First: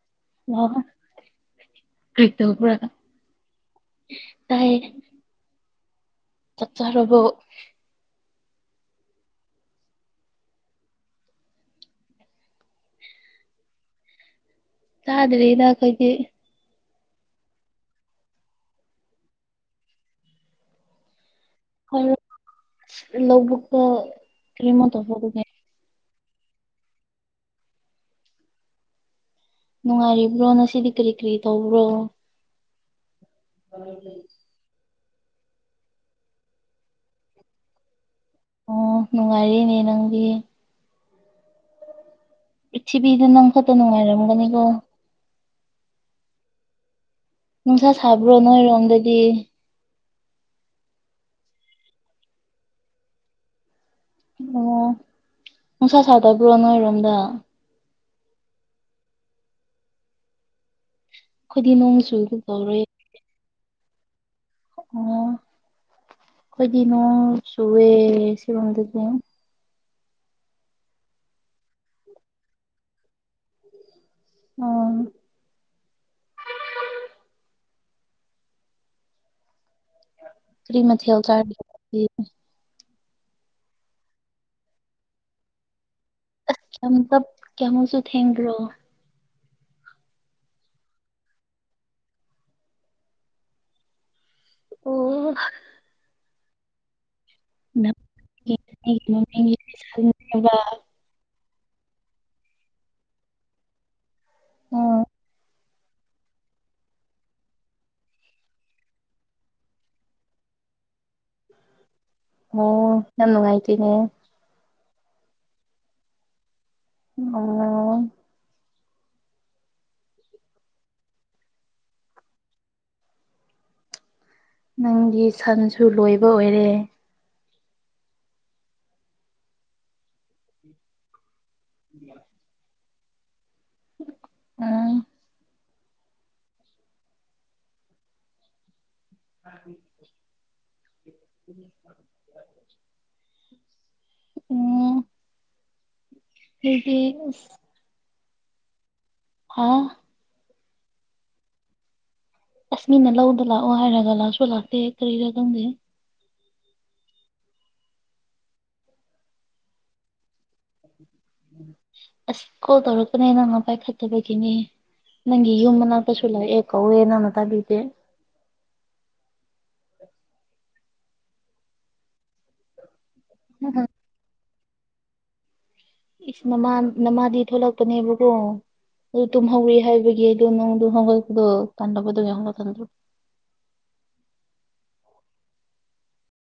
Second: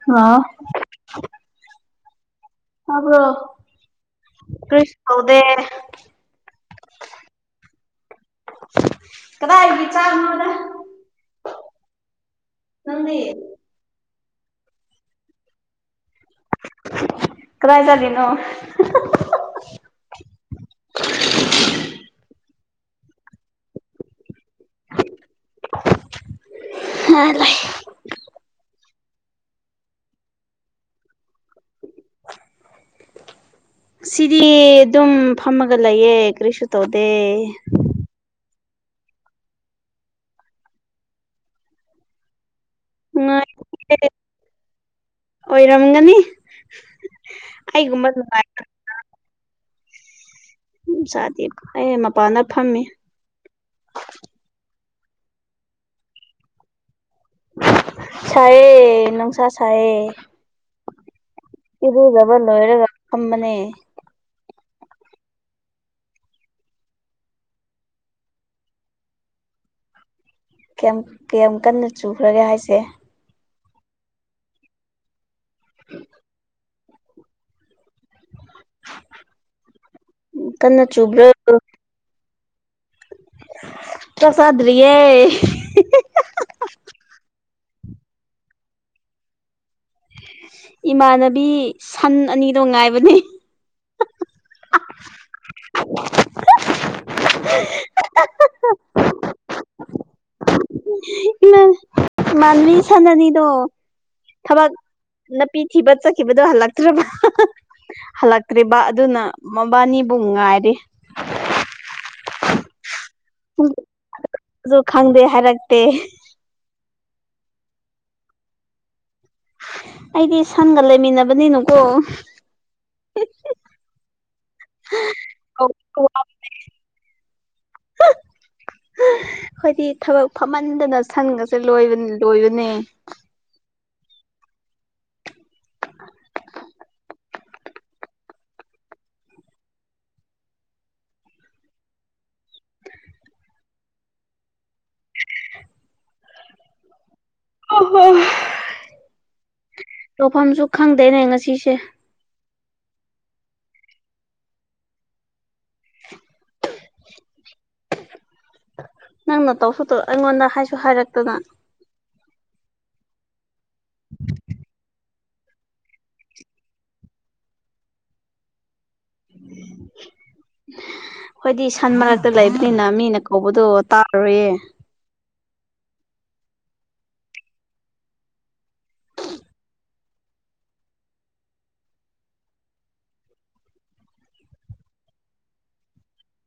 ꯂꯛ ꯑꯣ ꯀꯛꯇ ꯄꯨꯔꯀ ꯇꯥꯏ ꯀꯔꯤꯁꯨ ꯇꯧꯗꯦ ꯀꯗꯥ ꯆꯔꯅꯗ ꯅꯪꯒꯤ ꯆꯗꯔꯤꯗ ꯑꯩꯈꯣꯏꯗꯤ ꯀꯗꯥꯏ ꯇꯗꯤꯅꯣ ꯍꯝ ꯂꯧꯕꯨꯛꯀꯣ ꯀꯔꯤꯃꯣ ꯇꯧ ꯐꯕꯒ ꯍꯥ ꯂꯩꯏ ꯅꯨꯡꯉꯥꯏꯔꯤꯕ꯭ꯔꯣ ꯉꯁꯤꯗꯤ ꯀꯔꯤ ꯀꯔꯤ ꯇꯧꯕ꯭ꯔꯣ ꯁꯤꯔꯤ ꯑꯗꯨꯝ ꯐꯝꯃꯒ ꯂꯩꯌꯦ ꯀꯔꯤꯁꯨ ꯇꯧꯗꯦ ꯑꯣ ꯅꯨꯡꯉꯥꯏꯔꯤꯅꯦ ꯅꯪꯒꯤ ꯄ꯭ꯔꯤꯊꯤꯕꯤꯗ ꯅꯪ ꯈꯛꯇ ꯅꯨꯡꯉꯥꯏ ꯅꯨꯡꯉꯥꯏꯔꯝꯒꯅꯤꯀꯣ ꯑꯣꯏꯔꯝꯒꯅꯤ ꯅꯨꯡꯁꯥ ꯑꯩꯒꯨꯝꯕ ꯁꯕ꯭ꯔꯣ ꯅꯨꯡꯉꯥꯏꯕ ꯅꯣꯏ ꯔꯪꯗꯦꯗꯤ ꯎꯝ ꯆꯗꯦ ꯑꯩ ꯃꯄꯥꯟꯗ ꯐꯝꯃꯤ ꯑꯣ ꯅꯨꯡꯁꯥ ꯁꯥꯗꯕ꯭ꯔꯣ ꯅꯣꯏꯔꯣꯝꯗ ꯁꯥꯏꯌꯦ ꯅꯨꯪ ꯅꯨꯡꯁꯥ ꯁꯥꯏꯌꯦ ꯑꯩꯈꯣꯏꯗꯤ ꯅꯣꯡ ꯏꯔꯨꯖꯕꯥ ꯆꯨꯒꯦ ꯇꯧꯔꯦ ꯂꯣꯏꯔꯒ ꯈꯝꯕꯅꯦ ꯑꯣ ꯑꯩꯈꯣꯏꯗꯤ ꯅꯣ ꯁꯋꯦ ꯁꯤꯗꯥꯀꯣ ꯀꯌꯥꯝ ꯀꯌꯥꯝ ꯀꯟꯅ ꯆꯨꯈ꯭ꯔꯒꯦ ꯍꯥꯏꯁꯦ ꯑꯣ [unintelligible] [unintelligible] ꯀꯔꯤ ꯀꯟꯅ ꯃꯊꯦꯜ ꯆꯨꯕ꯭ꯔꯣ ꯅꯣꯏꯗꯤ ꯆꯥꯛ ꯆꯗꯔꯤꯌꯦ ꯀꯝꯇ ꯀꯃꯣꯁꯨ ꯊꯦꯡꯒ꯭ꯔꯣ ꯏꯃꯥꯟꯅꯕꯤ ꯁꯟ ꯑꯅꯤꯗꯣ ꯉꯥꯏꯕꯅꯦ ꯑꯣ [unintelligible] ꯃꯥꯟꯕꯤ ꯁꯥꯟ ꯑꯅꯤꯗꯣ ꯊꯕꯥꯛ ꯅꯥꯄꯤ ꯊꯤꯕ ꯆꯠꯈꯤꯕꯗꯣ ꯍꯜꯂꯛꯇ꯭ꯔꯔꯤꯕ ꯍꯜꯂꯛꯇ꯭ꯔꯤꯕ ꯑꯗꯨꯅ ꯃꯕꯥꯅꯤꯕꯨ ꯉꯥꯏꯔꯤ ꯑꯣ ꯅꯪ ꯉꯥꯏꯇꯅꯦ ꯑꯗꯨꯨ ꯈꯪꯗꯦ ꯍꯥꯏꯔꯛꯇꯦ ꯑꯣ ꯑꯩꯗꯤ ꯁꯟꯒ ꯂꯩꯃꯤꯟꯅꯕꯅꯤꯅꯨꯀꯣ ꯅꯪꯒꯤ ꯁꯟꯁꯨ ꯂꯣꯏꯕ ꯑꯣꯏꯔꯦ ꯑꯩꯣꯏꯗꯤ ꯊꯕꯛ ꯐꯝꯍꯟꯗꯅ ꯁꯟꯒꯁꯦ ꯂꯣꯏꯕ ꯂꯣꯏꯕꯅꯦ ꯑꯝ [unintelligible] ꯎ ꯍꯗꯤ ꯑꯣ ꯍꯣ ꯍꯥ ꯇꯣꯛꯐꯝꯁꯨ ꯈꯪꯗꯦꯅꯦ ꯉꯁꯤꯁꯦ ꯑꯁꯃꯤꯅ ꯂꯧꯗ ꯂꯥꯛꯑꯣ ꯍꯥꯏꯔꯒ ꯂꯥꯛꯁꯨ ꯂꯥꯛꯇꯦ ꯀꯔꯤꯔ ꯈꯪꯗꯦ ꯅꯪꯅ ꯇꯧꯁꯨ ꯑꯩꯉꯣꯟꯗ ꯍꯥꯏꯁꯨ ꯍꯥꯏꯔꯛꯀꯦ ꯑꯁ ꯀꯣꯜ ꯇꯧꯔꯛꯄꯅꯦ ꯅꯪ ꯄꯥꯏꯈꯠꯇꯕꯒꯤꯅꯤ ꯅꯪꯒꯤ ꯌꯨꯝ ꯃꯅꯥ ꯀꯩꯁꯨ ꯂꯥꯛꯑꯦ ꯀꯧꯋꯦ ꯅꯅ ꯇꯥꯕꯤꯗꯦ ꯍꯣꯏꯗꯤ ꯁꯟ ꯃꯔꯛꯇ ꯂꯩꯕꯅꯤꯅ ꯃꯤꯅ ꯍꯧꯕꯗꯣ ꯎꯝ ꯇꯥꯔꯣꯏꯌꯦꯦ ꯏꯁ ꯅꯃꯥ ꯅꯃꯥꯗꯤ ꯊꯣꯛꯂꯛꯄꯅꯦꯕꯀꯣ ꯑꯗꯨ ꯇꯨꯝꯍꯧꯔꯤ ꯍꯥꯏꯕꯒꯤ ꯑꯩ ꯑꯗꯨ ꯅꯣꯡꯗꯨ ꯍꯧꯒꯛꯄꯗꯣ ꯇꯥꯟꯕꯗꯨ ꯌꯥ ꯇꯟ꯭ꯔꯣ [unintelligible]